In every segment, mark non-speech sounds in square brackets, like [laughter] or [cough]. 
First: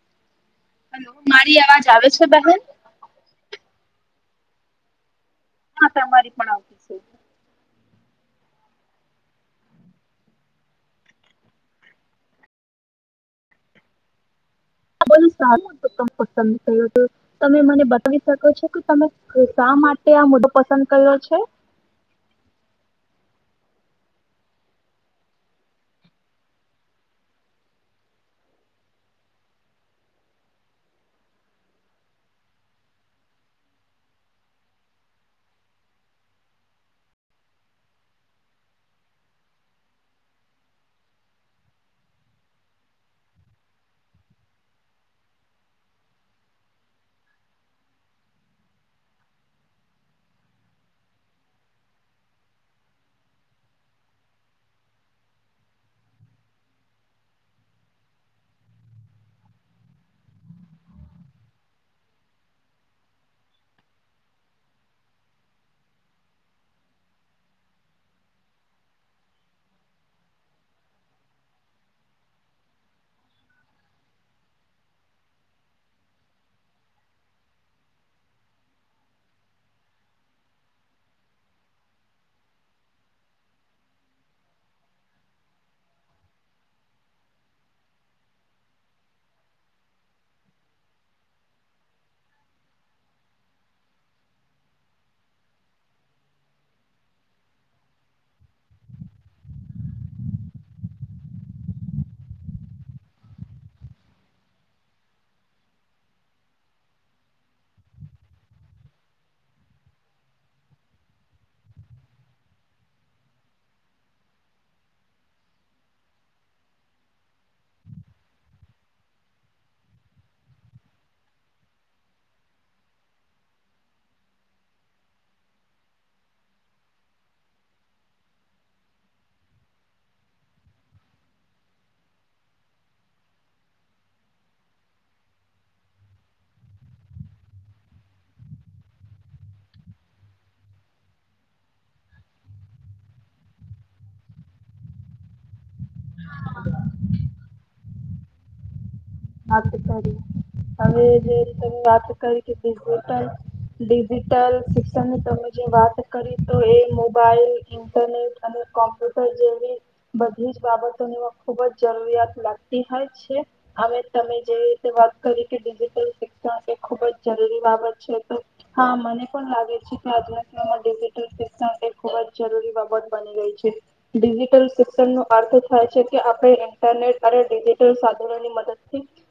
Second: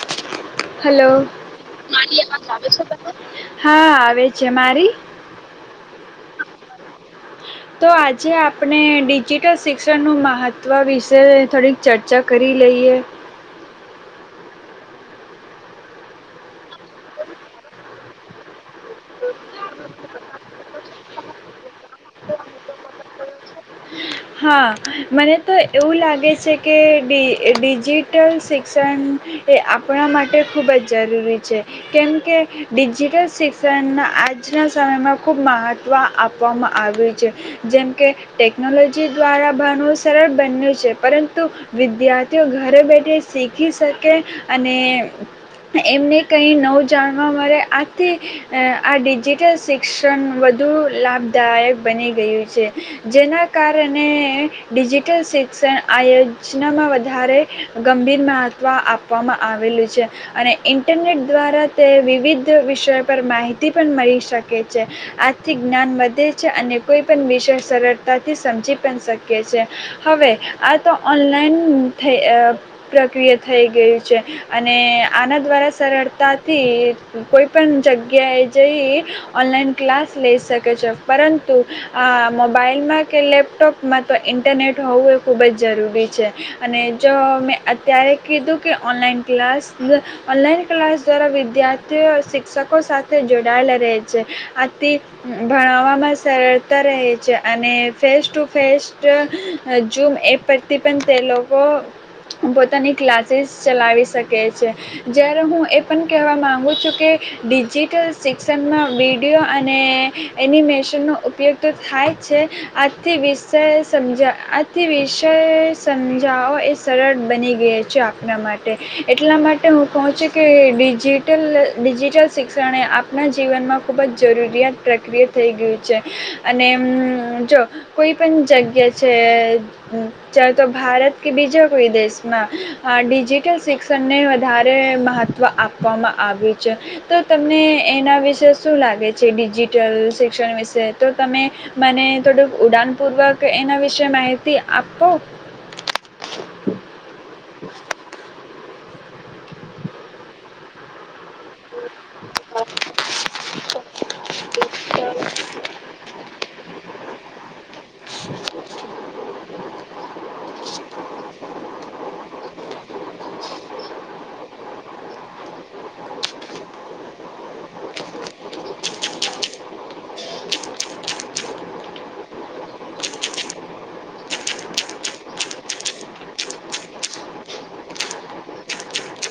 [inaudible] Hello, મારી અવાજ આવે મારી છે આવાજ બહેન? આવે છે તને. હા, આવે છે, મારી? હા તમારી પણ આવતી છે. તો આજે આપણે ડિજિટલ શિક્ષણનું મહત્વ વિશે થોડીક ચર્ચા કરી લઈએ. આ બધું સારું [inaudible] તું, તમે મને બતાવી શકો છો કે તમે શા માટે આ મુદ્દો પસંદ કર્યો છે? હા મને તો એવું લાગે છે કે ડિજિટલ શિક્ષણ એ આપણા માટે ખૂબ જ જરૂરી છે. કેમકે ડિજિટલ શિક્ષણ આજના સમયમાં ખૂબ મહત્ત્વ આપવામાં આવ્યું છે. જેમકે ટેકનોલો જી દ્વારા ભણવું સરળ બન્યું છે. પરંતુ વિદ્યાર્થીઓ ઘરે બેઠી શીખી શકે અને એમને કંઈ નવુ જાણવા મળે આથી આ ડિજિટલ શિક્ષણ વધુ લાભદાયક બની ગયું છે. જેના કારણે ડિજિટલ શિક્ષણ આ યોજનામાં વધારે ગંભીર મહત્ત્વ આપવામાં આવેલું છે અને ઇન્ટરનેટ દ્વારા તે વિવિધ વિષયો પર માહિતી પણ મળી શકે છે. આર્થિક જ્ઞાન વધે છે અને કોઈપણ વિષય સરળતા થી સમજી પણ શકીએ છે. હવે આ તો ઓનલાઈન થઈ પ્રક્રિયા થઈ ગઈ છે અને આના દ્વારા સરળતાથી કોઈ પણ જગ્યાએ જઈ ઓનલાઈન ક્લાસ લઈ શકે છે. પરંતુ આ મોબાઈલમાં કે લેપટોપમાં તો ઇન્ટરનેટ હોવું એ ખૂબ જ જરૂરી છે અને જો મેં અત્યારે કીધું કે ઓનલાઈન ક્લાસ ઓનલાઈન ક્લાસ દ્વારા વિદ્યાર્થીઓ શિક્ષકો સાથે જોડાયેલા રહે છે. આથી ભણવામાં સરળતા રહે છે અને face to face zoom app પરથી પણ તે લોકો પોતાની ક્લાસીસ ચલાવી શકે છે. જ્યારે હું એ પણ કહેવા માગું છું કે ડિજિટલ શિક્ષણમાં વિડીયો અને એનિમેશનનો ઉપયોગ તો થાય છે આથી વિષય સમજા આથી વિષય સમજાવો એ સરળ બની ગયા છે. આપણા માટે એટલા માટે હું કહું છું કે ડિજિટલ ડિજિટલ શિક્ષણે આપણા જીવનમાં ખૂબ જ જરૂરિયાત પ્રક્રિયા થઈ ગયું છે અને જો કોઈ પણ જગ્યા છે ચા તો ભારત કે બીજા કોઈ દેશમાં અ ડિજિટલ શિક્ષણને વધારે મહત્ત્વ આપવામાં આવ્યું છે. તો તમને એના વિશે શું લાગે છે ડિજિટલ શિક્ષણ વિશે? તો તમે મને થોડુંક ઉડાનપૂર્વક એના વિશે માહિતી આપો. [inaudible] હ સારી. વાત કરી કે ડિજિટલ ડિજિટલ શિક્ષણની તમે જે વાત કરી તો એ મોબાઈલ, ઇન્ટરનેટ અને કોમ્પ્યુટર જેવી બધી જ બાબતોની ખુબ જ જરૂરિયાત લાગ હોય છે. આવે તમે જે રીતે વાત કરી કે ડિજિટલ શિક્ષણ એ ખુબ જ જરૂરી બાબત છે. તો હા મને પણ લાગે છે કે આજના સમયમાં ડિજિટલ શિક્ષણ એ ખુબ જ જરૂરી બાબત બની રહી છે. ડિજિટલ શિક્ષણનો અર્થ થાય છે કે આપણે ઇન્ટરનેટ અને ડિજિટલ સાધનોની મદદ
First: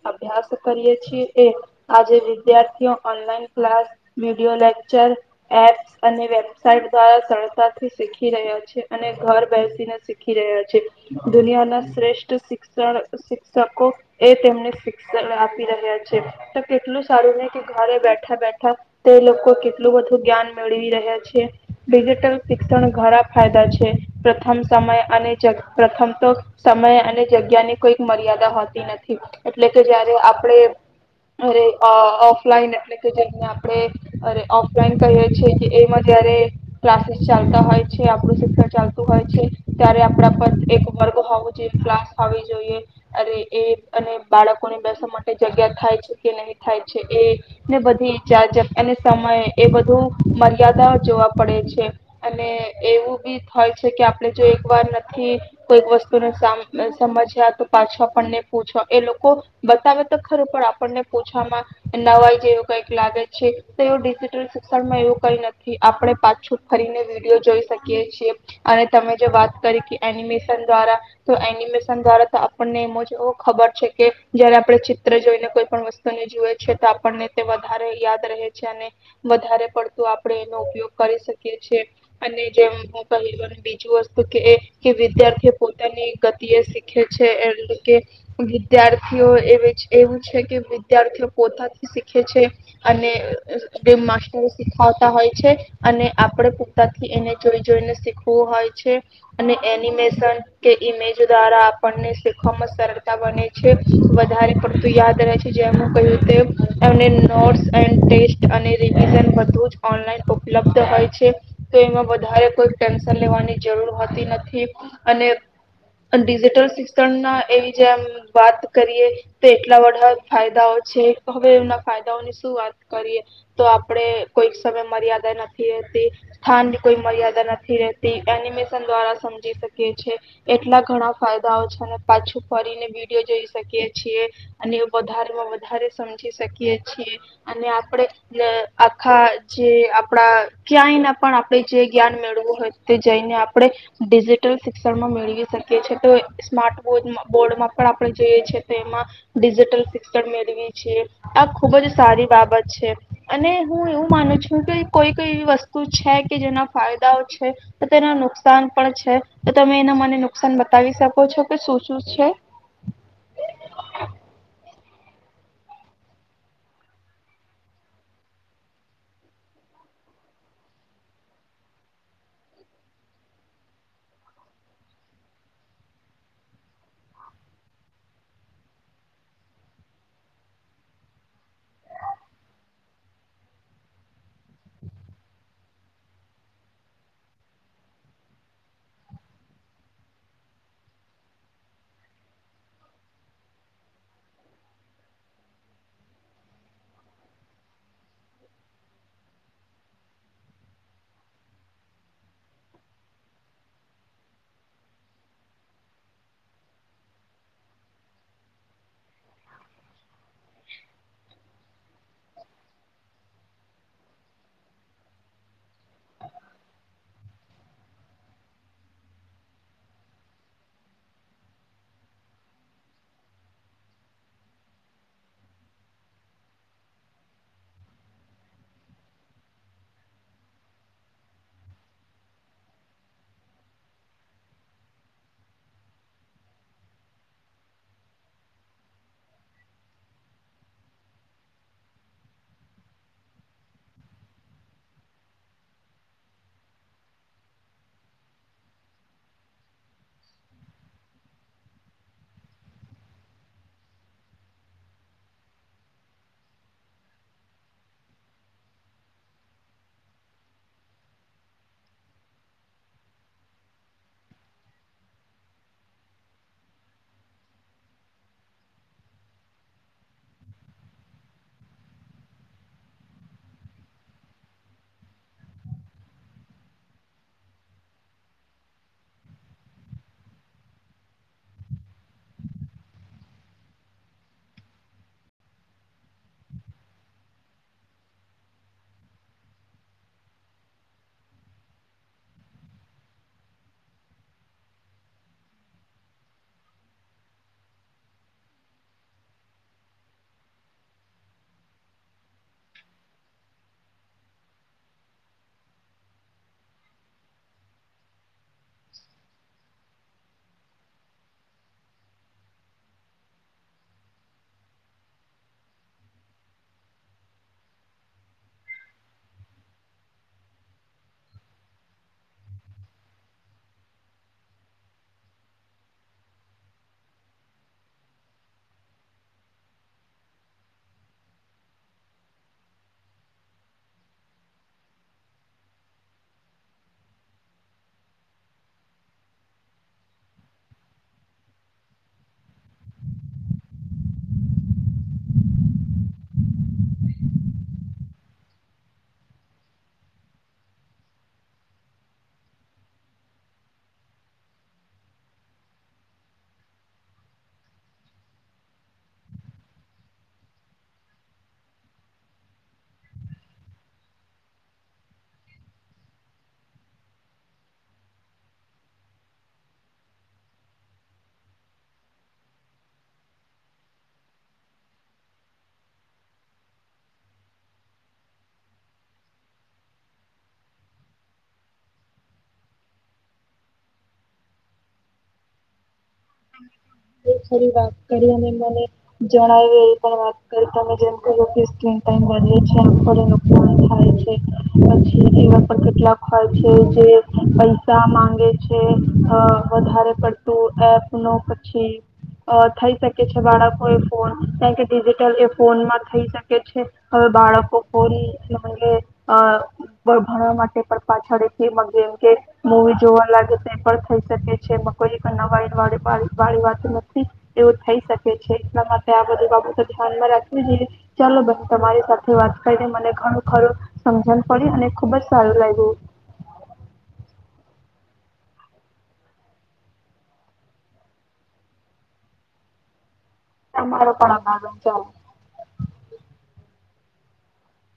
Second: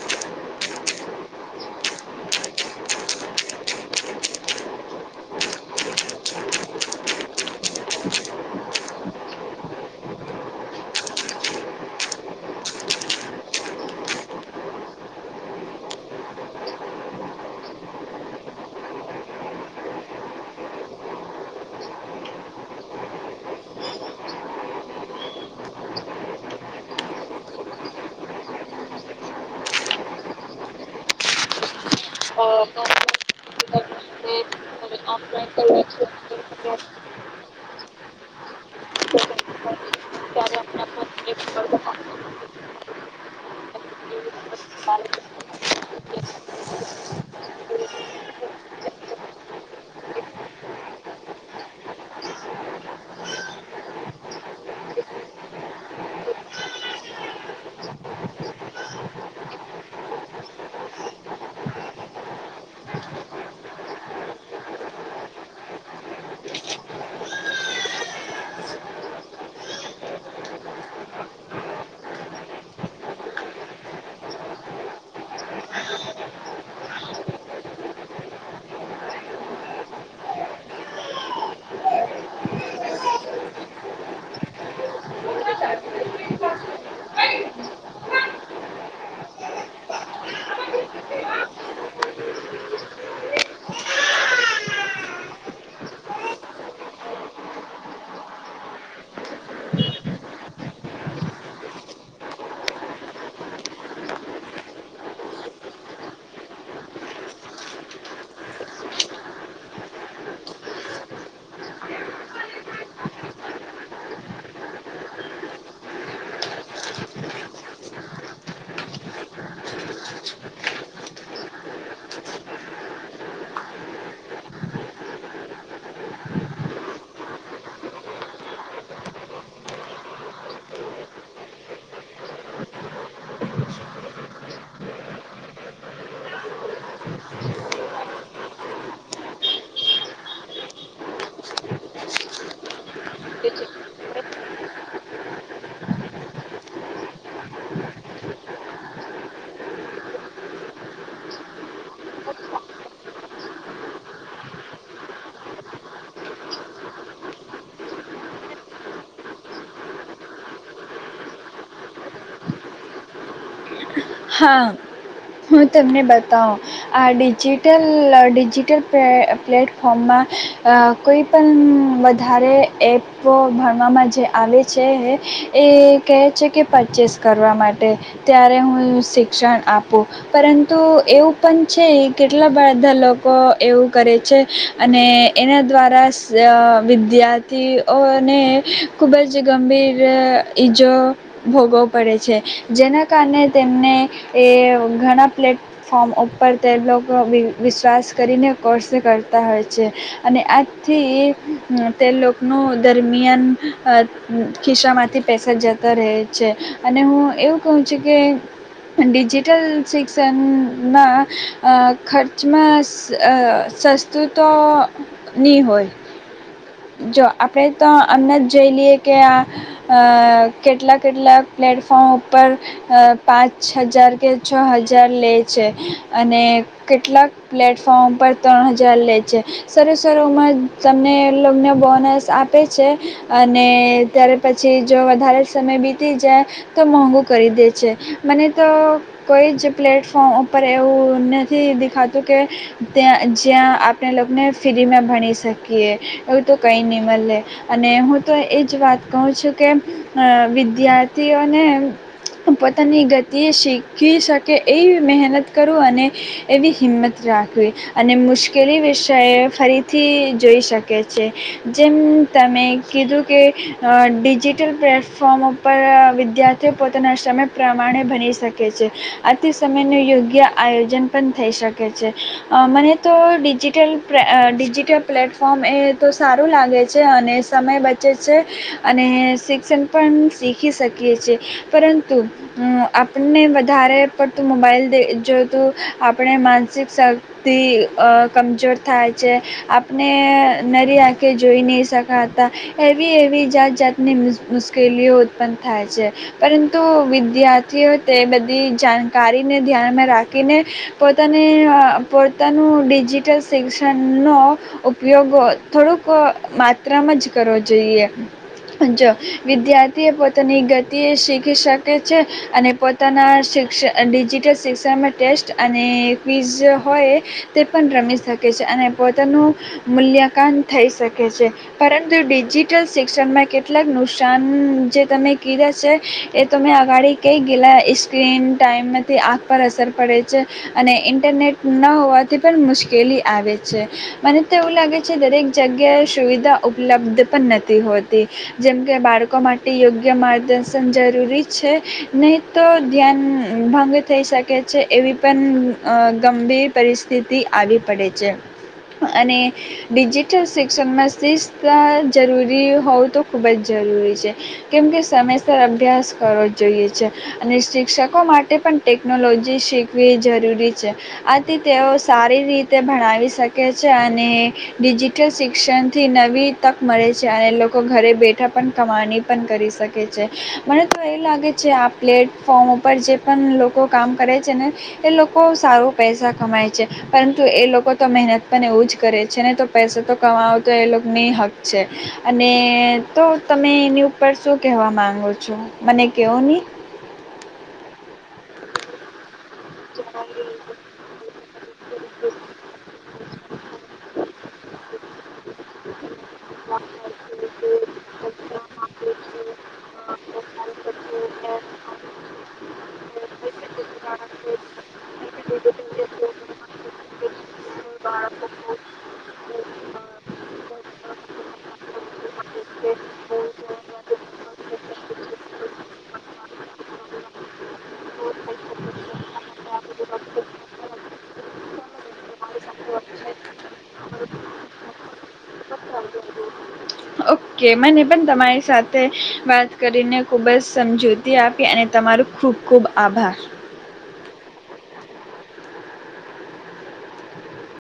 અભ્યાસ કરીએ છીએ એ આજે વિદ્યાર્થીઓ online class, video lecture, app અને વેબસાઇટ દ્વારા સરતાથી શીખી રહ્યા છે અને ઘર બેસીને શીખી રહ્યા છે દુનિયાના શ્રેષ્ઠ શિક્ષણ શિક્ષકો એ તેમને શિક્ષણ આપી રહ્યા છે તો કેટલું સારું છે કે ઘરે બેઠા બેઠા તે લોકો કેટલું બધુ જ્ઞાન મેળવી રહ્યા છે. ડિજિટલ શિક્ષણ ઘણા ફાયદા છે. પ્રથમ સમય અને પ્રથમ તો સમય અને જગ્યા ની કોઈક મર્યાદા હોતી નથ એટલે કે જારે આપણે અરે ઓફલાઈન એટલે કે જેને આપણે અરે ઓફલાઈન કહીએ છેએ કે એમાં જયારે ક્લાસીસ ચાલતા હોય છે આપણું શિક્ષણ ચાલતું હોય છે ત્યારે આપણા પર એક વર્ગ હોવો જોઈએ ક્લાસ હો જોઈએ અ એ. અને બાળકોને બેસવા માટે જગ્યા થાય છે કે નહી થાય છે એને બધી ઈજજ અને સમય એ બધું મર્યાદા જોવા પડે છે અને એવું બી થાય છે કે આપણે જો એક વાર નથી કોઈક વસ્તુને સમજ્યા તો પાછો આપણને. છો. એ લોકો બતાવે તો ખરું પણ આપણને પૂછવામાં નવાય જેવું કઈક લાગે છે તો એવ ડિજિટલ શિક્ષણમાં એવું કઈ નથી આપણે પાછું ફરીને વિડીયો જોઈ શકીએ છીએ અને તમે જો વાત કરી કે એનિમેશન દ્વારા તો એનિમેશન દ્વારા તો આપણને એમ જ ખબર છે કે જયારે આપણે ચિત્ર જોઈને કોઈ પણ વસ્તુને જુએ છે તો આપણને તે વધારે યાદ રહે છે અને વધારે પડતું આપણે એનો ઉપયોગ કરી શકીએ છેએ અને જેમ હું કહ બીજું વસ્તુ કે એ વિદ્યાર્થી પોતાની ગતિ એ શીખે છે એટલે કે. વિદ્યાર્થીઓ એ એવું છે કે વિદ્યાર્થીઓ પોતાથી શીખે છે અને માસ્ટરો શીખતા હોય છે અને આપડે પોતાથી એને જોઈ જોઈને શીખવું હોય છે અને એનિમેશન કે ઇમેજ દ્વારા આપણને શીખવામાં સર બને છે. વધારે પડતું યાદ રહે છે જેમ કહ્યું તેમ એમને નોટ્સ એન્ડ ટેસ્ટ અને રીવીઝન બધું જ ઓનલાઈન ઉપલબ્ધ હોય છે એ વધારે કોઈ ટેન્શન લેવાની જરૂર હોતી નથી અને ડિજિટલ શિક્ષણના એ જેમ વાત કરીએ તો એટલા બધા ફાયદાઓ છે હવે એના ફાયદાઓની શું વાત કરીએ. તો આપડે કોઈ સમય મર્યાદા નથી રહેતી, સ્થાનની કોઈ મર્યાદા નથી રેતી, એનિમેશન દ્વારા સમજી શકીએ છેએ એટલા ઘણા ફાયદાઓ છે પાછું કરીને વિડીયો જોઈ શકીએ છીએ અને વધારેમાં વધારે સમજી શકીએ છીએ અને આપણે આખા જે આપણા ક્યાંય ના પણ આપણે જે જ્ઞાન મેળવું હોય તે જઈને આપણે ડિજિટલ શિક્ષણમાં મેળવી શકીએ છીએ. તો સ્માર્ટ બોર્ બોર્ડમાં પણ આપણે જોઈએ છે તો એમાં ડિજિટલ શિક્ષણ મેળવી છીએ. આ ખુબ જ સારી બાબત છે અને હું એવું માનું છું કે કોઈ કઈ એવી વસ્તુ છે કે જેના ફાયદાઓ છે તો તેના નુકસાન પણ છે, તો તમે એના મને નુકસાન બતાવી શકો છો કે શ શું છે? હા હું તમને બતાવું. આ ડિજિટલ ડિજિટલ પે પ્લેટફોર્મમાં કોઈ પણ વધારે એપો ભણવામાં જે આવે છે એ કહે છે કે પરચેસ કરવા માટે ત્યારે હું શિક્ષણ આપવું પરંતુ એવું પણ છે, કેટલા બધા લોકો એવું કરે છે અને એના દ્વારા સ વિદ્યાર્થીઓને ખૂબ જ ગંભીર ઈજો ભોગવવો પડે છે. જેના કારણે તેમને એ ઘણા પ્લેટફોર્મ ઉપર તે લોકો વિ વિશ્વાસ કરીને કોર્સે કરતા હોય છે, અને આજથી તે લોકનું દરમિયાન ખિસ્સામાંથી પેસા જતા રહે છે, અને હું એવું કહું છું કે ડિજિટલ શિક્ષણમાં ખર્ચમાં સસ્તુ તોની હોય. જો આપણે તો અમને જ જોઈ લઈએ કે આ અહ કેટલા-કેટલા પ્લેટફોર્મ ઉપર પાંચ, છ હજાર કે છ હજાર લે છે, અને કેટલાક પ્લેટફોર્મ ઉપર ત્રણ હજાર લે છે, શરૂ-શરૂમાં તમને ઈ લોગ ને બોનસ આપે છે અને ત્યારે પછી જો વધારે સમય બીતી જાય તો મોંઘું કરી દે છે. મને તો કોઈ જ પ્લેટફોર્મ ઉપર એવું નથી દેખાતું કે ત્યાં જ્યાં આપણે લોકને ફ્રીમાં ભણી શકીએ. એવું તો કંઈ નહીં મલે, અને હું તો એ જ વાત કહું છું કે અહ વિદ્યાર્થીઓને પોતાની ગતિએ શીખી શકે એવી મહેનત કરું અને એવી હિંમત રાખવી, અને મુશ્કેલી વિષય ફરીથી જોઈ શક કે છે જેમ તમે કીધું કે ડિજિટલ અહ પ્લેટફોર્મ ઉપર વિદ્યાર્થીઓ પોતાના સમય પ્રમાણે ભની શકે છે. આથી સમયનું યોગ્ય આયોજન પણ થઈ શકે છે. અહ મને તો ડિજિટલ પ્રે અહ ડિજિટલ પ્લેટફોર્મ એ તો સારું લાગે છે અને સમય બચે છે અને શિક્ષણ પણ શીખી શકીએ છીએ પરંતુ આપણને વધારે પડતું મોબાઈલે જોતું આપણે માનસિક શક્તિ કમજોર થાય છે આપણે. નરી આંખે જોઈ નહીં શકાતા, એવી-એવી, જાત-જાતની મુશ્કેલીઓ ઉત્પન્ન થાય છે, પરંતુ વિદ્યાર્થીઓ તે બધી જાણકારીને ધ્યાનમાં રાખીને પોતાને અહ પોતાનું ડિજિટલ શિક્ષણનો ઉપયોગ થોડુંક માત્રામાં જ કરવો જોઈએ જો વિદ્યાર્થી પોતાની ગતિએ શીખી શકે છે અને પોતાના શિક્ષ ડિજિટલ શિક્ષણમાં ટેસ્ટ અને ક્વીઝ હોય તે પણ રમી શકે છે અને પોતાનું મૂલ્યં. કાન થઈ શકે છે, પરંતુ ડિજિટલ શિક્ષણમાં કેટલાક નુકસાન જે તમે કીધા છે, એ તમે અગાડી કઈ ગયેલા, એ સ્ક્રીન ટાઈમમાંથી આંખ પર અસર પડે છે, અને ઇન્ટરનેટ ન હોવાથી પણ મુશ્કેલી આવે છે. મને તો એવું લાગે છે, દરેક જગ્યાએ સુવિધા ઉપલબ્ધ પણ નથી હોતી, જેમ કે બાળકો માટે યોગ્ય માર્ગદર્શન જરૂરી છે, નહી તો ધ્યાન ભંગ થઈ શકે છે. એવી પણ અહ ગંભીર પરિસ્થિતિ આવી પડે છે. અને ડિજિટલ શિક્ષણમાં શિસ્ત અહ જરૂરી હોવું તો ખૂબ જ જરૂરી છે, કેમકે સમયસર અભ્યાસ કરવો જોઈએ છે, અને શિક્ષકો માટે પણ ટેકનોલોજી શીખવી જરૂરી છે. આથી તેઓ સારી રીતે ભણાવી શકે છે, અને ડિજિટલ શિક્ષણથી નવી તક મળે છે, અને લોકો ઘરે બેઠા પણ કમાણી પણ કરી શકે છે. મને તો એ લાગે છે આ પ્લેટફોર્મ ઉપર જે પણ લોકો કામ કરે છે ને એ લોકો સારો પૈસા કમાય છે, પરંતુ એ લોકો તો મહેનત પણ એવું જ કરે છે ને તો પૈસા તો કમાવો તો એ લોકની હક છે. અને તો તમે એની ઉપર શું કહેવા માગો છો, મને કહો નહીં બ ફરી વાત કરીને. જણાવ્યું એ પણ વાત કરી તમે જેમ. [unintelligible] [unintelligible] ટાઈમ વધે છે. [inaudible] નુકસાન થાય છે, પછી [inaudible] કેટલાક [inaudible] [unintelligible] માંગે છે, અહ વધારે પડતું એપ [unintelligible] પછી આ થઈ શકે છે, બાળકો એ ફોન કારણ કે ડિજિટલ એ ફોનમાં થઈ શકે છે. વાળી વાળી વાતો નથી, એવું થઈ શકે છે, એટલા માટે આ બધી બાબતો ધ્યાનમાં રાખવી જોઈએ, ચાલો બહેને તમારી સાથે વાત કરીને મને ઘણું ખરું સમજણ પડી અને ખુબજ સારું લાગ્યું. ઓકે મને પણ તમારી સાથે વાત કર તમારો પણ [unintelligible] ચાલ.